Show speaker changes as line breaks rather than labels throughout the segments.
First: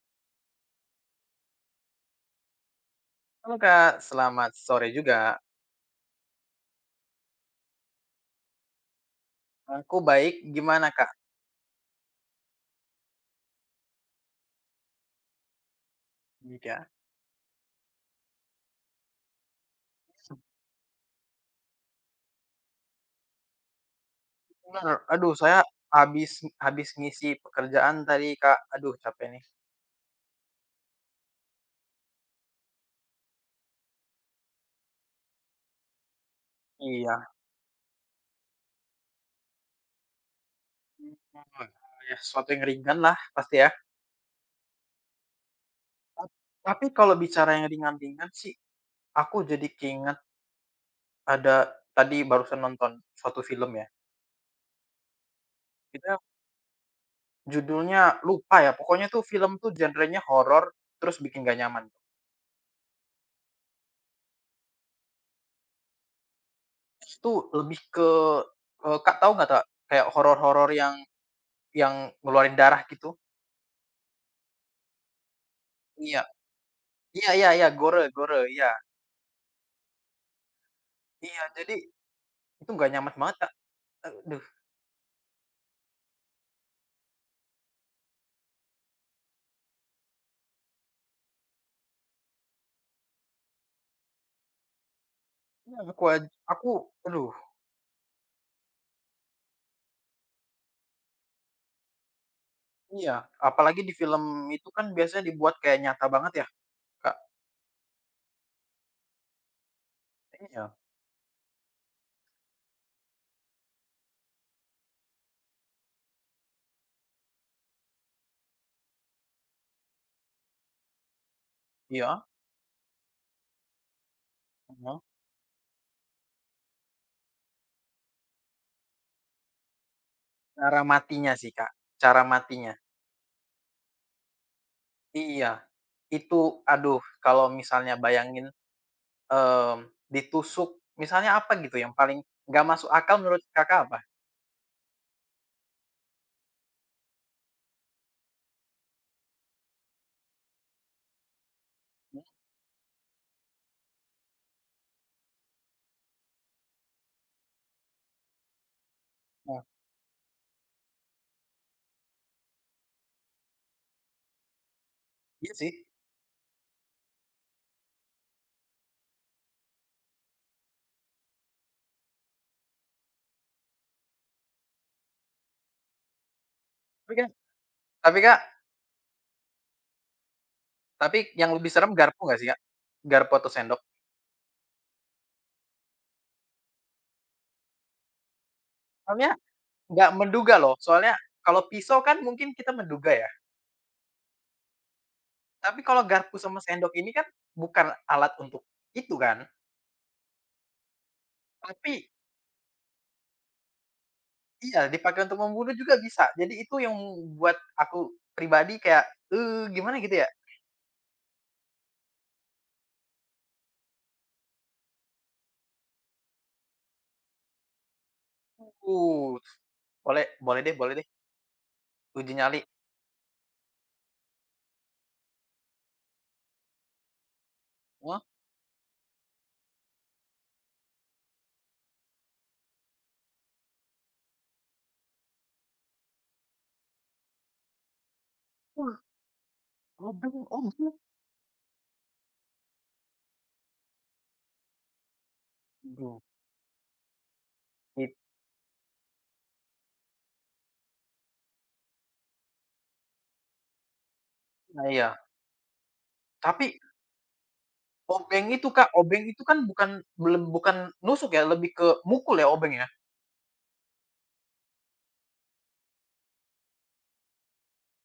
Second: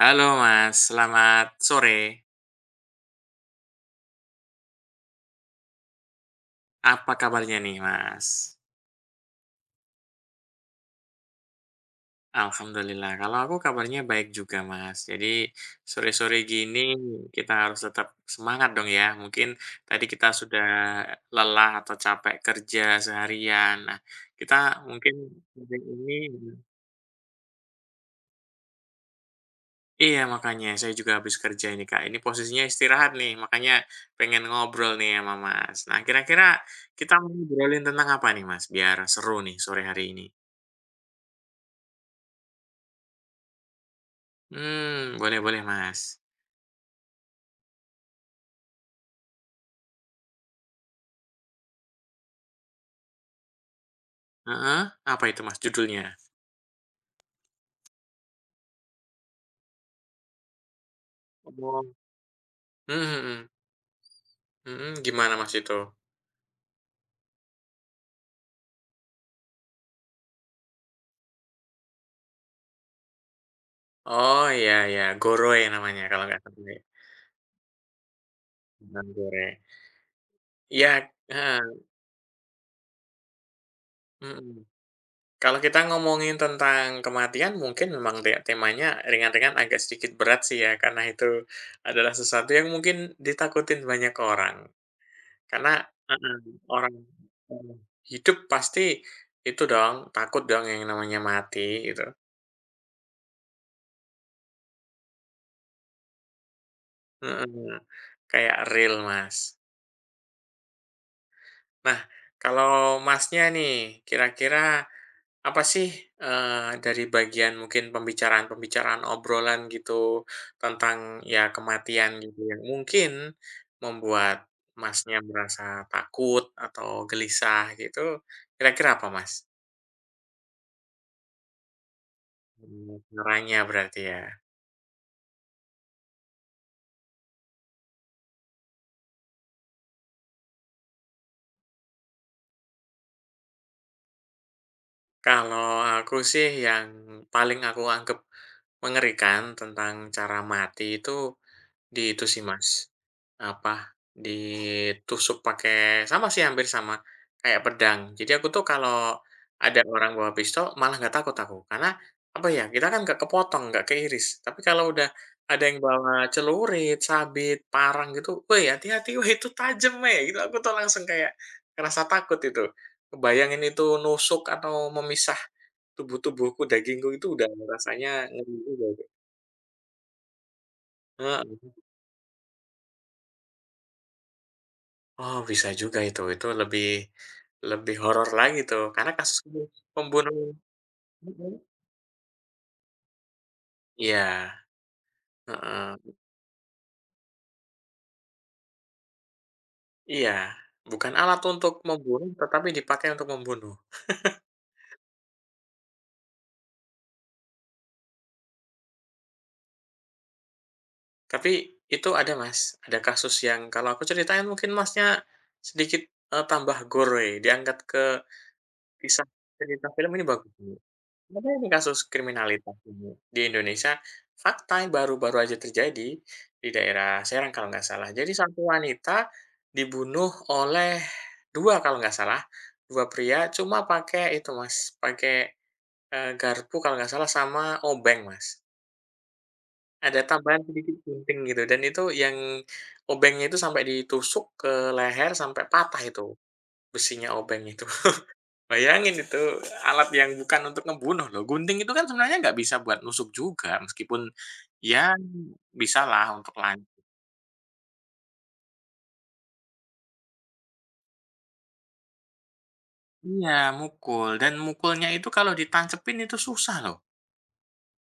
Halo Mas, selamat sore.
Halo Kak, selamat sore juga.
Apa kabarnya nih Mas?
Aku baik, gimana Kak?
Alhamdulillah, kalau aku kabarnya baik juga Mas. Jadi sore-sore gini
Iya.
kita harus tetap semangat dong ya. Mungkin tadi kita sudah lelah atau capek kerja seharian. Nah, kita
Bener,
mungkin
aduh saya
hari ini
habis habis ngisi pekerjaan tadi Kak. Aduh capek nih.
Iya makanya saya juga habis kerja ini Kak. Ini posisinya istirahat nih, makanya pengen ngobrol nih sama Mas. Nah, kira-kira kita
Iya.
mau ngobrolin tentang apa nih Mas biar seru nih sore hari ini?
Hmm, Ya sesuatu yang ringan lah pasti ya.
Boleh boleh, Mas.
Ta tapi kalau bicara yang ringan-ringan sih, aku jadi keinget ada tadi barusan nonton suatu film ya.
Heeh, apa itu, Mas, judulnya?
Itu judulnya lupa ya, pokoknya tuh film tuh genrenya horor, terus bikin gak nyaman.
Oh. Mhm mhm. Mhm, gimana, Mas, itu?
Itu lebih ke Kak tahu nggak tak? Kayak horor-horor yang ngeluarin darah gitu?
Oh, iya iya, Goroe namanya
Iya.
kalau nggak salah ya.
Iya iya iya, gore gore, iya.
Tentang gore. Iya
Iya, jadi
heeh,
itu nggak nyaman banget, Kak, aduh,
mhm. Kalau kita ngomongin tentang kematian mungkin memang temanya ringan-ringan agak sedikit berat sih ya, karena itu adalah sesuatu yang mungkin ditakutin banyak orang. Karena
iya
heeh,
aku
orang
aduh,
mhm, hidup pasti itu dong, takut dong yang namanya mati gitu.
iya, apalagi di film itu kan biasanya dibuat kayak nyata banget ya, Kak,
Heeh, kayak real, Mas.
iya,
Nah, kalau Masnya nih, kira-kira apa sih, dari bagian mungkin pembicaraan-pembicaraan obrolan gitu, tentang ya kematian
iya,
gitu yang mungkin membuat
mhm,
Masnya merasa takut atau gelisah gitu, kira-kira apa, Mas?
cara matinya sih, Kak, cara matinya.
Caranya berarti ya?
Iya, itu aduh kalau misalnya bayangin, mmm, ditusuk misalnya apa gitu yang paling nggak masuk akal menurut Kakak apa?
Kalau aku sih yang paling aku anggap mengerikan tentang cara mati itu, di itu sih Mas, apa, ditusuk pakai sama sih hampir sama, kayak pedang. Jadi aku tuh kalau
Mhm,
ada orang bawa pistol malah nggak takut aku, karena apa ya, kita kan nggak kepotong, nggak keiris. Tapi kalau udah
iya
ada
sih,
yang bawa celurit, sabit, parang gitu, "Woi hati-hati, woi itu tajam weh!" Gitu, aku tuh langsung kayak ngerasa takut itu. Kebayangin itu nusuk atau memisah tubuh-tubuhku, dagingku
tapi
itu
kan
udah rasanya
tapi, Kak.
ngeri juga itu.
Tapi yang
Heeh.
lebih serem garpu nggak sih, Kak? Garpu atau sendok.
Oh, bisa juga itu. Itu lebih lebih horor lagi tuh, karena
Soalnya
kasus
nggak
pembunuhan
menduga loh, soalnya
mhm.
kalau pisau kan mungkin kita menduga ya,
Iya,
tapi kalau
heeh.
garpu sama sendok ini kan bukan alat untuk itu kan,
Iya, bukan alat untuk
tapi
membunuh, tetapi dipakai untuk membunuh.
iya, dipakai untuk membunuh juga bisa. Jadi itu yang buat aku pribadi kayak, eh gimana gitu ya,
Tapi itu ada, Mas, ada kasus yang kalau aku ceritain mungkin Masnya sedikit, tambah gore, diangkat ke kisah
uh,
cerita film ini
boleh
bagus.
boleh deh,
Ada ini kasus
uji nyali.
kriminalitas ini di Indonesia, fakta yang baru-baru aja terjadi di daerah Serang kalau nggak salah.
Wah,
Jadi satu wanita dibunuh oleh 2 kalau nggak salah, 2 pria cuma pakai itu Mas, pakai, garpu kalau nggak salah sama obeng Mas.
wah,
Ada
obeng
tambahan
obeng.
sedikit gunting gitu dan itu yang obengnya itu sampai ditusuk ke leher sampai patah
Duh,
itu, besinya obeng itu.
it
Bayangin itu alat yang bukan untuk ngebunuh loh, gunting itu kan sebenarnya nggak bisa buat nusuk juga meskipun
nah iya,
ya bisalah untuk
tapi Obeng itu, Kak, obeng itu kan bukan belum bukan nusuk ya, lebih ke mukul ya obeng ya?
iya mukul dan mukulnya itu kalau ditancepin itu susah loh,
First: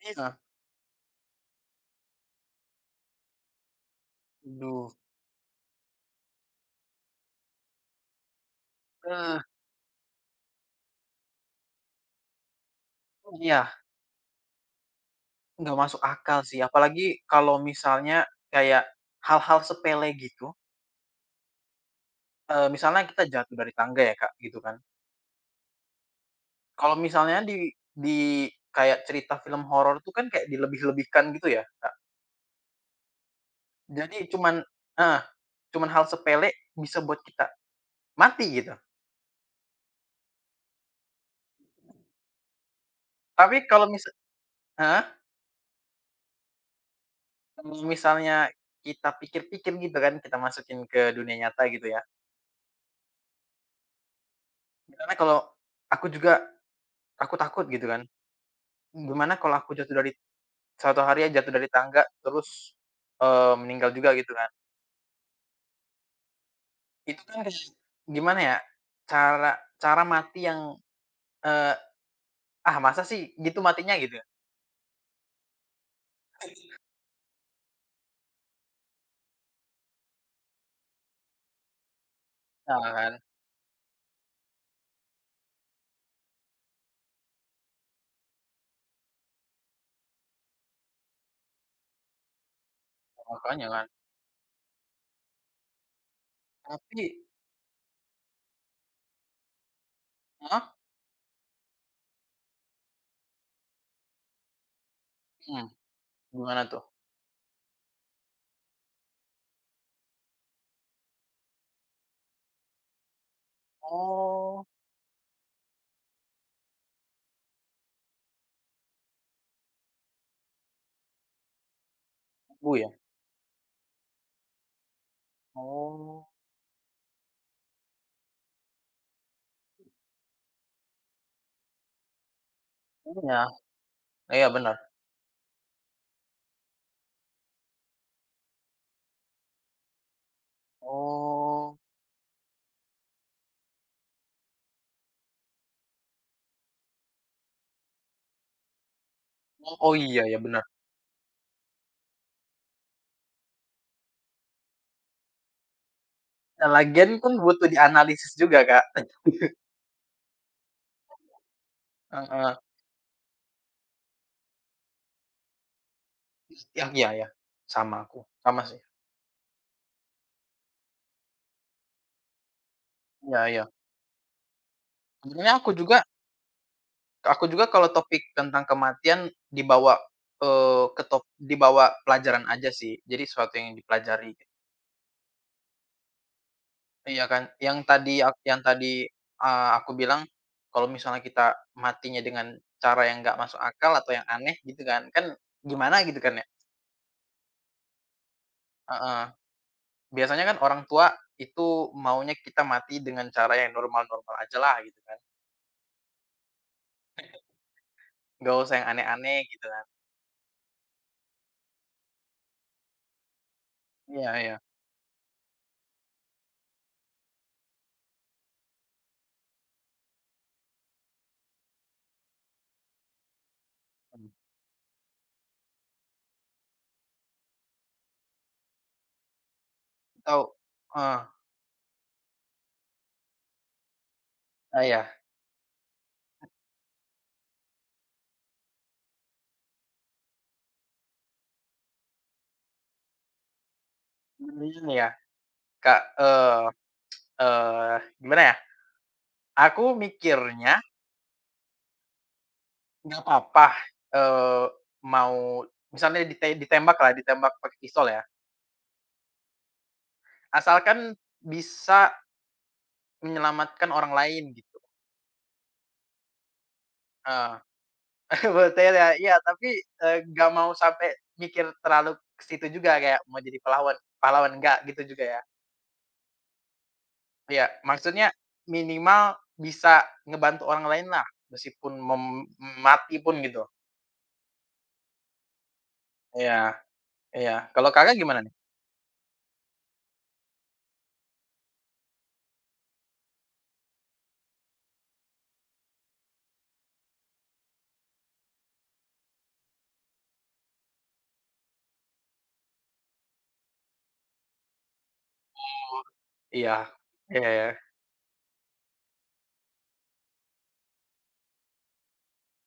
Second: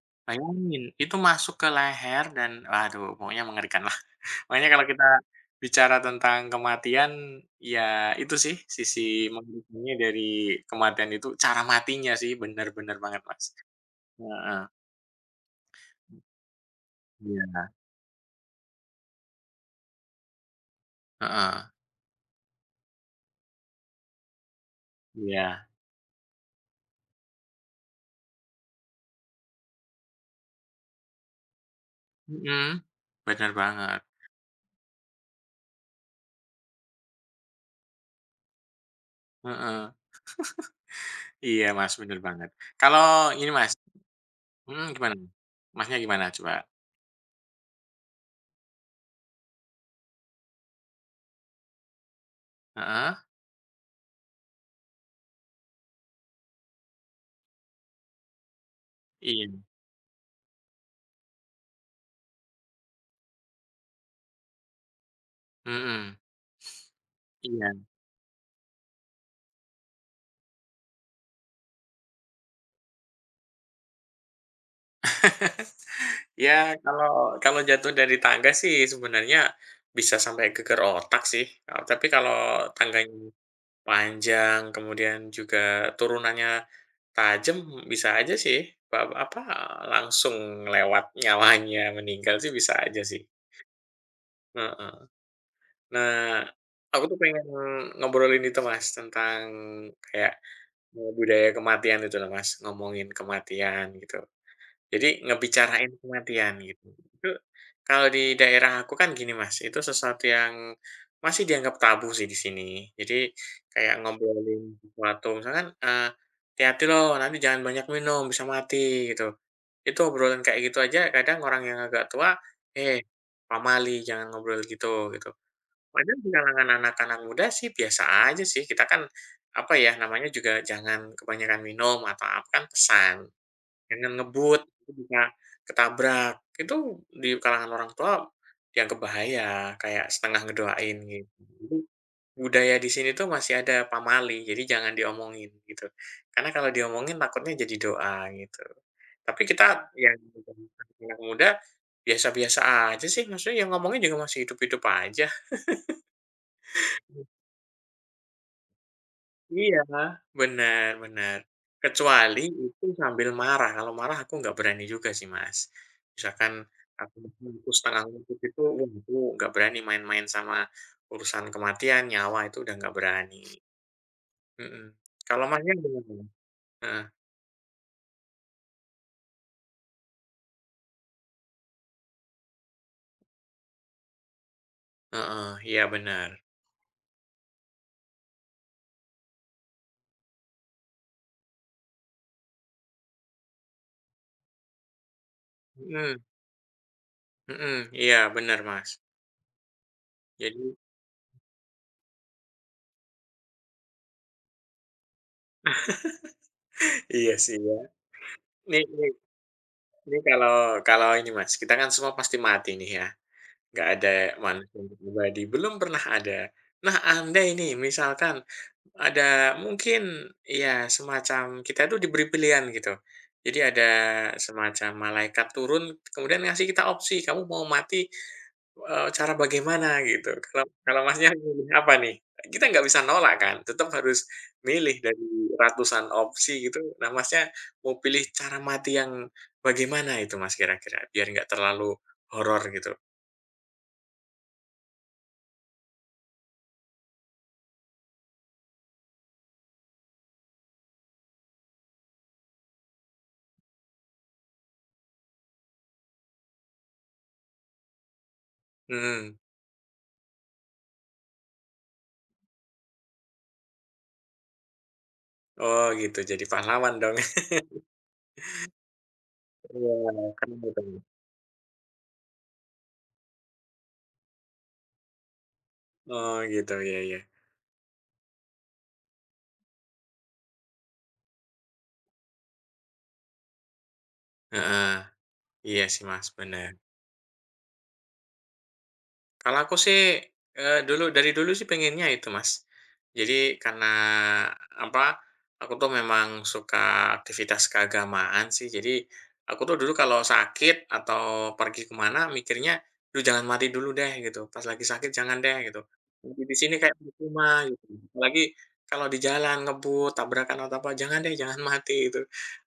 Iya,
bayangin itu masuk ke leher dan waduh pokoknya mengerikan lah. Makanya kalau
aduh.
kita bicara tentang kematian, ya itu sih sisi
Eee,
mengerikannya dari kematian itu cara matinya sih benar-benar banget Mas.
iya,
Heeh,
nggak masuk akal sih, apalagi kalau
iya,
misalnya kayak hal-hal sepele gitu,
heeh,
misalnya kita jatuh dari tangga ya, Kak, gitu kan.
iya.
Kalau misalnya di kayak cerita film horor tuh kan kayak dilebih-lebihkan gitu ya, Kak.
Mhm, bener banget,
Jadi cuman heeh, cuman hal sepele bisa buat kita mati gitu.
heeh. Iya, Mas, bener banget. Kalau ini,
Tapi
Mas
kalau misa
mhm,
heeh?
gimana? Masnya gimana coba?
Kalau misalnya kita pikir-pikir gitu kan, kita masukin ke dunia nyata gitu ya.
Heeh,
Misalnya kalau aku juga aku takut gitu kan, gimana
iya,
kalau aku jatuh dari suatu hari ya jatuh dari tangga terus, meninggal juga gitu kan.
mhm,
Itu kan kayak
iya.
gimana ya, cara cara mati yang, eee, "Ah masa sih gitu matinya?" Gitu.
Ya, kalau kalau jatuh dari tangga sih sebenarnya bisa sampai geger otak sih, tapi kalau
Nah kan,
tangganya panjang, kemudian juga turunannya tajam, bisa aja sih, ba apa, langsung lewat nyawanya meninggal sih bisa aja sih,
makanya kan.
heeh. Nah,
Tapi
aku tuh pengen ngobrolin itu Mas, tentang kayak,
heeh?
budaya kematian itu loh Mas, ngomongin kematian gitu. Jadi
Hmm,
ngebicarain kematian
gimana tuh?
gitu. Itu kalau di daerah aku kan gini Mas, itu sesuatu yang masih dianggap tabu sih di sini. Jadi kayak
Oh,
ngobrolin sesuatu misalkan, "Hati-hati loh, nanti jangan banyak minum, bisa mati," gitu. Itu obrolan kayak gitu aja kadang orang yang agak tua,
bu ya?
"Eh, pamali, jangan ngobrol gitu," gitu. Padahal
Oh,
di kalangan anak-anak muda sih biasa aja sih, kita kan, apa ya, namanya juga jangan kebanyakan minum atau apa kan pesan,
iya,
jangan
iya
ngebut,
benar.
itu bisa ketabrak. Itu di kalangan orang tua dianggap bahaya, kayak setengah ngedoain gitu. Jadi
Oh,
budaya di sini tuh masih ada pamali, jadi jangan diomongin gitu. Karena kalau diomongin takutnya jadi doa gitu. Tapi kita
oh
yang
iya ya benar.
anak muda biasa-biasa aja sih, maksudnya yang ngomongnya juga masih hidup-hidup aja.
Nah, lagian pun butuh dianalisis juga, Kak.
Iya, benar-benar Kecuali
Heeh.
itu sambil marah, kalau marah aku nggak berani juga sih, Mas. Misalkan
Ya iya
aku
ya,
aku
sama
setengah
aku,
ngantuk itu,
sama sih.
wah aku nggak berani main-main sama urusan kematian, nyawa itu udah nggak berani.
Iya iya.
Mhm. Kalau
Sebenarnya
Masnya gimana? Heeh,
aku juga kalau topik tentang kematian dibawa, ke dibawa pelajaran aja sih, jadi sesuatu yang dipelajari.
heeh, iya bener.
Iya kan, yang tadi yang tadi, aku bilang, kalau misalnya kita matinya dengan cara yang nggak masuk akal atau yang aneh gitu kan, kan gimana gitu
Mhm,
kan ya?
mhm, iya bener, Mas.
Heeh. Biasanya kan
Jadi
orang tua itu maunya kita mati dengan cara yang normal-normal aja lah gitu kan,
iya sih ya.
nggak usah
Nih
yang
nih
aneh-aneh gitu kan.
nih kalau kalau ini Mas, kita kan semua pasti mati nih ya. Nggak ada
Iya iya,
manusia yang pribadi, belum pernah ada. Nah, anda ini misalkan ada mungkin ya semacam kita tuh diberi pilihan gitu. Jadi ada
Mmm.
semacam malaikat turun kemudian ngasih kita opsi, "Kamu mau mati, cara bagaimana?" Gitu.
Atau
Kalau kalau
heeh,
Masnya milih apa nih? Kita nggak bisa nolak kan, tetap harus
ah,
milih
iya,
dari ratusan opsi gitu. Nah, Masnya mau pilih cara mati yang bagaimana itu Mas kira-kira? Biar nggak terlalu horor gitu.
sebenarnya ya Kak, eee, gimana ya, aku mikirnya nggak apa-apa, eee, mau misalnya ditembak lah ditembak pakai pistol ya,
Mhm.
asalkan bisa menyelamatkan orang lain gitu,
Oh gitu, jadi pahlawan dong.
heeh. betul ya iya tapi,
Iya,
nggak
keren
mau
gitu.
sampai mikir terlalu ke situ juga kayak mau jadi pahlawan pahlawan nggak gitu juga ya.
Oh gitu, iya iya.
Iya, maksudnya minimal bisa ngebantu orang lain lah meskipun mati pun gitu.
Heeh. Iya sih Mas,
Iya
benar.
iya. Kalau Kakak gimana nih?
Kalau aku sih, dulu dari dulu sih pengennya itu, Mas. Jadi karena apa, aku tuh memang suka aktivitas keagamaan sih. Jadi aku tuh dulu kalau sakit atau pergi kemana mikirnya, "Duh jangan mati dulu deh," gitu, "pas lagi sakit jangan deh," gitu. "Mati di sini
Iya.
kayak
Iya
percuma,"
ya.
gitu. Apalagi kalau di jalan ngebut, tabrakan atau apa, "Jangan deh, jangan mati," gitu.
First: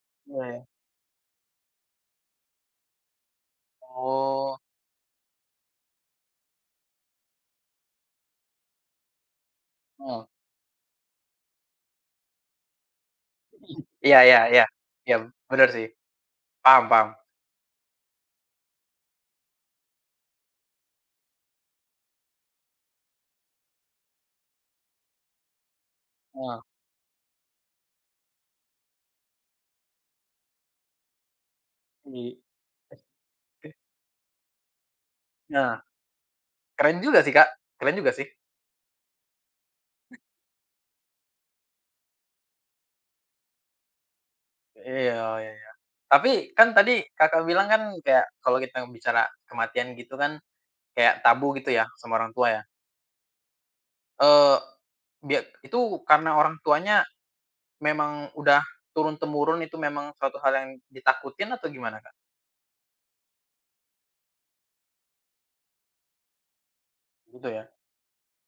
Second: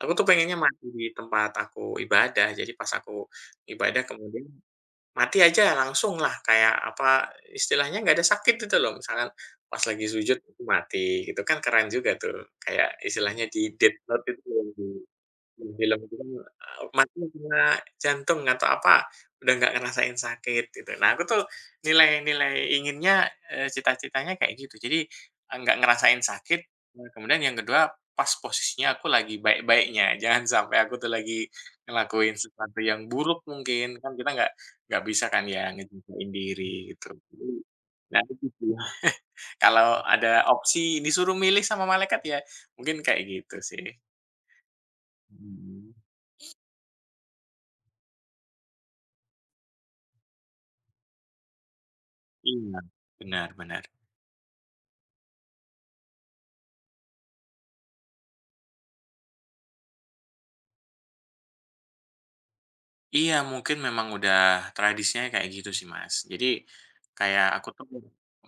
Aku tuh
Iya
pengennya
ya.
mati di tempat aku ibadah. Jadi pas aku ibadah kemudian
Oh,
Mati aja langsung lah kayak apa, istilahnya nggak ada sakit gitu loh misalkan pas lagi
heeh.
sujud mati gitu kan keren juga tuh kayak istilahnya di death
Iya
note
iya
itu.
iya. Iya bener sih.
Film itu kan,
Paham paham.
mati karena jantung atau apa, udah nggak ngerasain sakit gitu. Nah, aku tuh nilai-nilai inginnya, cita-citanya kayak gitu. Jadi, nggak ngerasain
Heeh.
sakit, kemudian yang kedua pas posisinya aku lagi baik-baiknya. Jangan sampai aku tuh lagi
I
ngelakuin sesuatu yang buruk
eh,
mungkin, kan kita nggak bisa kan ya
nah,
ngejagain diri
keren
gitu.
juga sih
Jadi
Kak, keren juga
nah
sih.
itu sih, kalau ada opsi disuruh milih sama malaikat ya mungkin kayak gitu sih.
Iya iya.
Mhm.
Tapi kan tadi Kakak bilang kan kayak kalau kita bicara kematian gitu kan kayak tabu gitu ya sama orang tua ya,
Iya, benar benar.
eee, bia itu karena orang tuanya memang udah turun-temurun itu memang suatu hal yang ditakutin atau gimana, Kak?
Iya, mungkin memang udah tradisinya kayak gitu sih, Mas. Jadi
Gitu
kayak aku
ya?
tuh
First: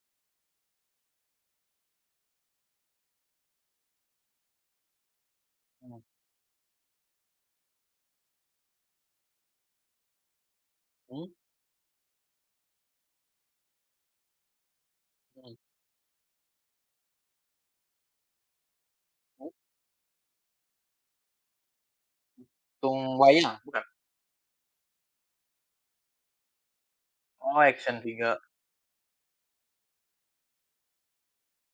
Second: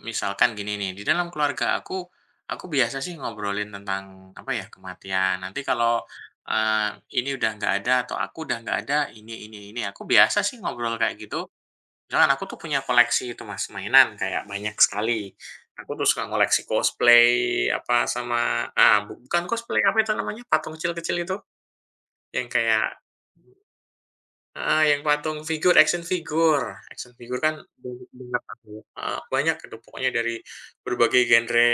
misalkan gini nih, di dalam keluarga aku biasa sih ngobrolin tentang apa ya, kematian. Nanti
Mhm,
kalau, eee, ini udah nggak ada atau aku udah nggak ada, ini, aku biasa sih ngobrol kayak
mhm
gitu. Jangan aku tuh punya koleksi itu, Mas, mainan kayak banyak sekali.
mhm,
Aku tuh suka ngoleksi cosplay, apa, sama ah,
mhm.
bukan cosplay, apa itu namanya, patung kecil-kecil itu, yang kayak
Tung wayang? Bukan?
ah yang patung figur, action figure. Action figure
Oh
kan
action
banyak
figure.
banget aku heeh, banyak itu pokoknya dari berbagai genre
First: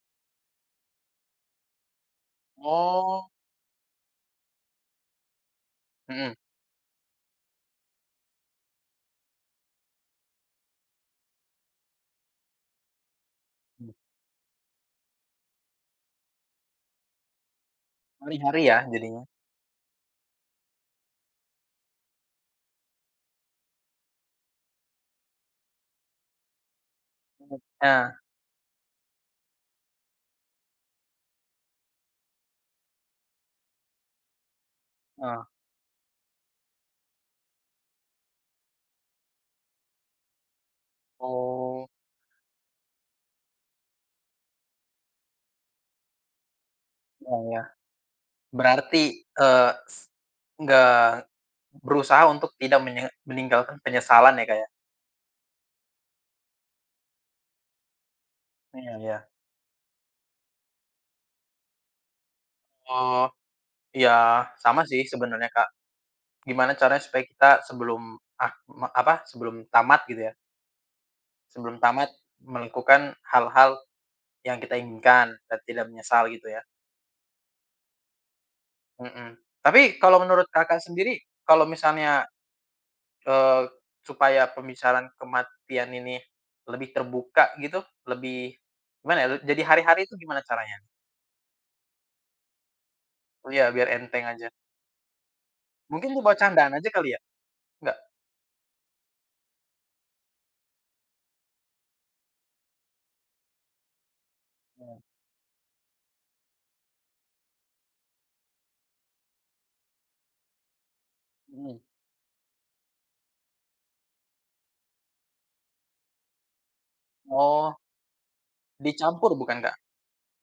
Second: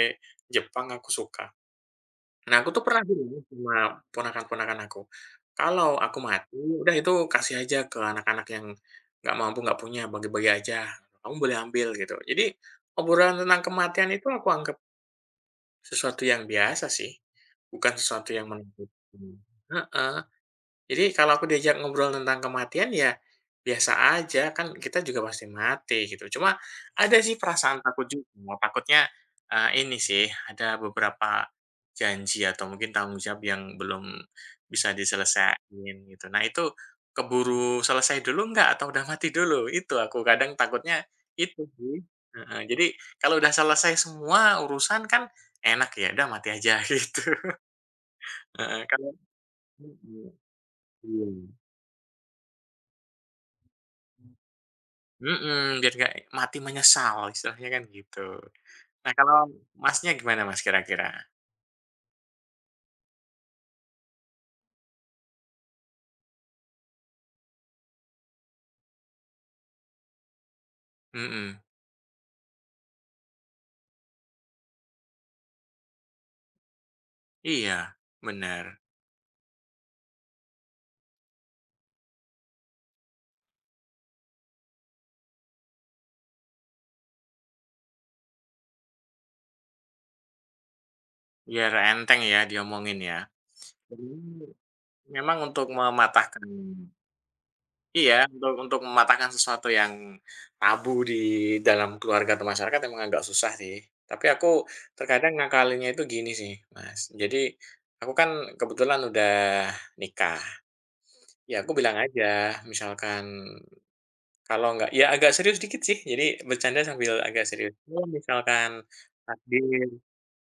Jepang aku suka. Nah, aku tuh pernah
Oh,
bilang sama ponakan-ponakan aku, "Kalau aku
mhm
mati, udah itu kasih aja ke anak-anak yang nggak mampu, nggak punya, bagi-bagi aja. Kamu boleh ambil," gitu. Jadi, obrolan tentang
mhm.
kematian itu aku anggap sesuatu yang biasa sih, bukan sesuatu yang
Hari-hari ya
menakutkan.
jadinya?
Heeh. Jadi kalau aku diajak ngobrol tentang kematian ya biasa aja, kan kita juga pasti mati gitu. Cuma ada sih perasaan takut
Nah,
juga, takutnya, ini sih ada beberapa janji atau mungkin tanggung jawab yang belum bisa
heeh.
diselesaikan gitu. Nah itu keburu selesai dulu nggak atau udah mati dulu? Itu aku kadang takutnya itu
Oh,
sih, heeh. Jadi kalau udah selesai semua urusan kan enak ya, udah mati aja gitu,
iya iya.
heeh,
Berarti,
kalau
eee, s
mhm,
nggak.
iya.
Berusaha untuk tidak meninggalkan penyesalan ya, Kak, ya?
Mhm, biar nggak mati menyesal istilahnya kan gitu.
Iya
Nah
iya.
kalau Masnya gimana Mas kira-kira?
Oh, iya sama sih sebenarnya, Kak. Gimana caranya supaya kita sebelum ak me apa, sebelum tamat gitu ya,
Mhm,
sebelum tamat melakukan hal-hal yang kita inginkan dan tidak menyesal gitu ya,
iya bener,
mhm. Tapi kalau menurut Kakak sendiri, kalau misalnya, eee, supaya pembicaraan kematian ini lebih terbuka gitu, lebih gimana ya, jadi hari-hari itu gimana caranya?
biar enteng ya diomongin ya.
Iya biar
Jadi
enteng aja.
memang untuk
Mungkin dibawa
mematahkan
candaan aja kali ya? Nggak?
iya untuk mematahkan sesuatu yang tabu di dalam keluarga atau masyarakat emang agak susah sih. Tapi aku
Mmm,
terkadang ngakalinnya itu gini sih Mas, jadi aku kan kebetulan udah nikah, ya aku
mhm.
bilang aja misalkan Kalau nggak ya agak serius dikit sih, jadi bercanda sambil agak
Oh,
serius. Kalau misalkan
dicampur bukan, Kak?
takdir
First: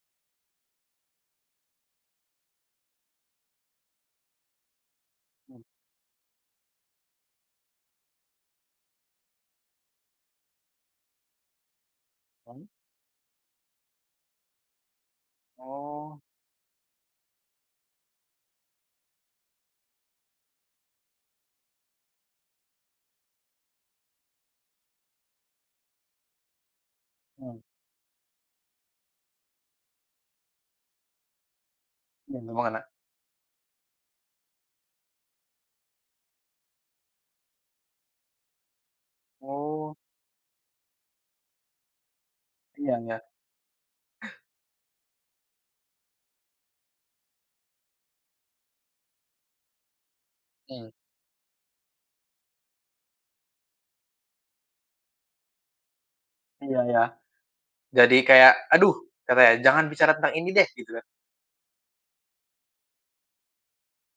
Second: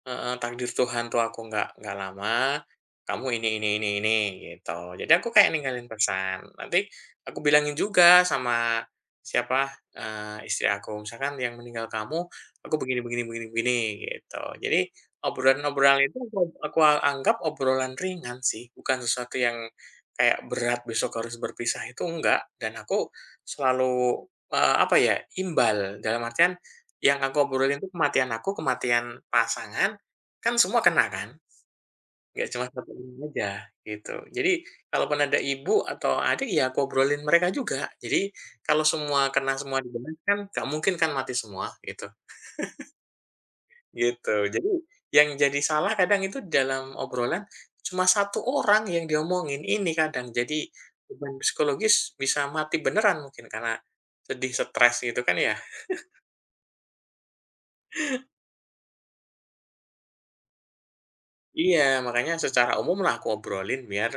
Heeh, takdir Tuhan tuh aku nggak lama, kamu ini, gitu. Jadi aku kayak
Mmm,
ninggalin pesan, nanti aku bilangin juga sama siapa, istri aku, misalkan yang meninggal kamu,
mhm.
aku begini begini begini begini, gitu. Jadi obrolan-obrolan itu
Oh,
aku anggap obrolan ringan sih, bukan sesuatu yang kayak berat besok harus berpisah itu enggak, dan aku selalu, apa ya, imbal, dalam artian yang aku
mmm,
obrolin itu kematian aku, kematian pasangan Kan semua kena kan?
iya
Nggak
memang
cuma
enak.
satu orang aja, gitu. Jadi, kalaupun ada ibu atau adik, ya aku obrolin mereka juga. Jadi, kalau semua kena semua di
Oh,
benak kan nggak mungkin kan mati semua, gitu.
iya iya,
Gitu. Jadi, yang jadi salah kadang itu dalam obrolan cuma satu orang yang diomongin, ini kadang. Jadi,
mmm,
beban psikologis bisa mati beneran mungkin karena sedih, stres gitu kan ya.
iya iya. Jadi kayak, "Aduh," katanya, "jangan bicara tentang ini deh," gitu kan.
Iya, makanya secara umum lah aku obrolin biar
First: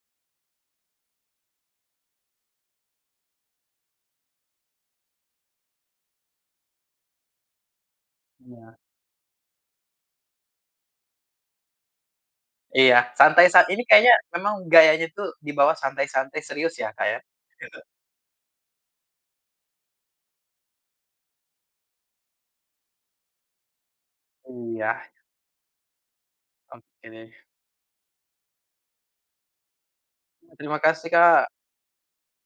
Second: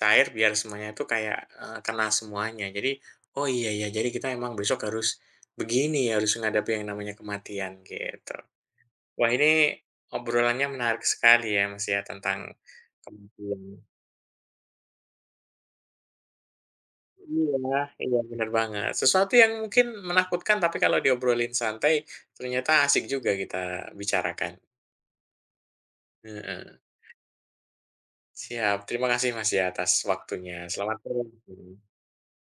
cair, biar semuanya itu kayak, kena semuanya. Jadi, oh iya ya, jadi kita emang besok harus begini, harus menghadapi yang namanya kematian, gitu.
Iya.
Wah ini obrolannya menarik sekali ya, Mas, ya, tentang
Iya, santai
kematian.
saat ini kayaknya memang gayanya tuh dibawa santai-santai serius ya, Kak, ya?
Iya iya, benar banget. Sesuatu yang mungkin menakutkan, tapi kalau diobrolin santai, ternyata asik juga kita bicarakan.
Iya,
Heeh.
oke deh.
Siap, terima kasih, Mas, ya, atas waktunya.
Terima
Selamat
kasih,
malam.
Kak.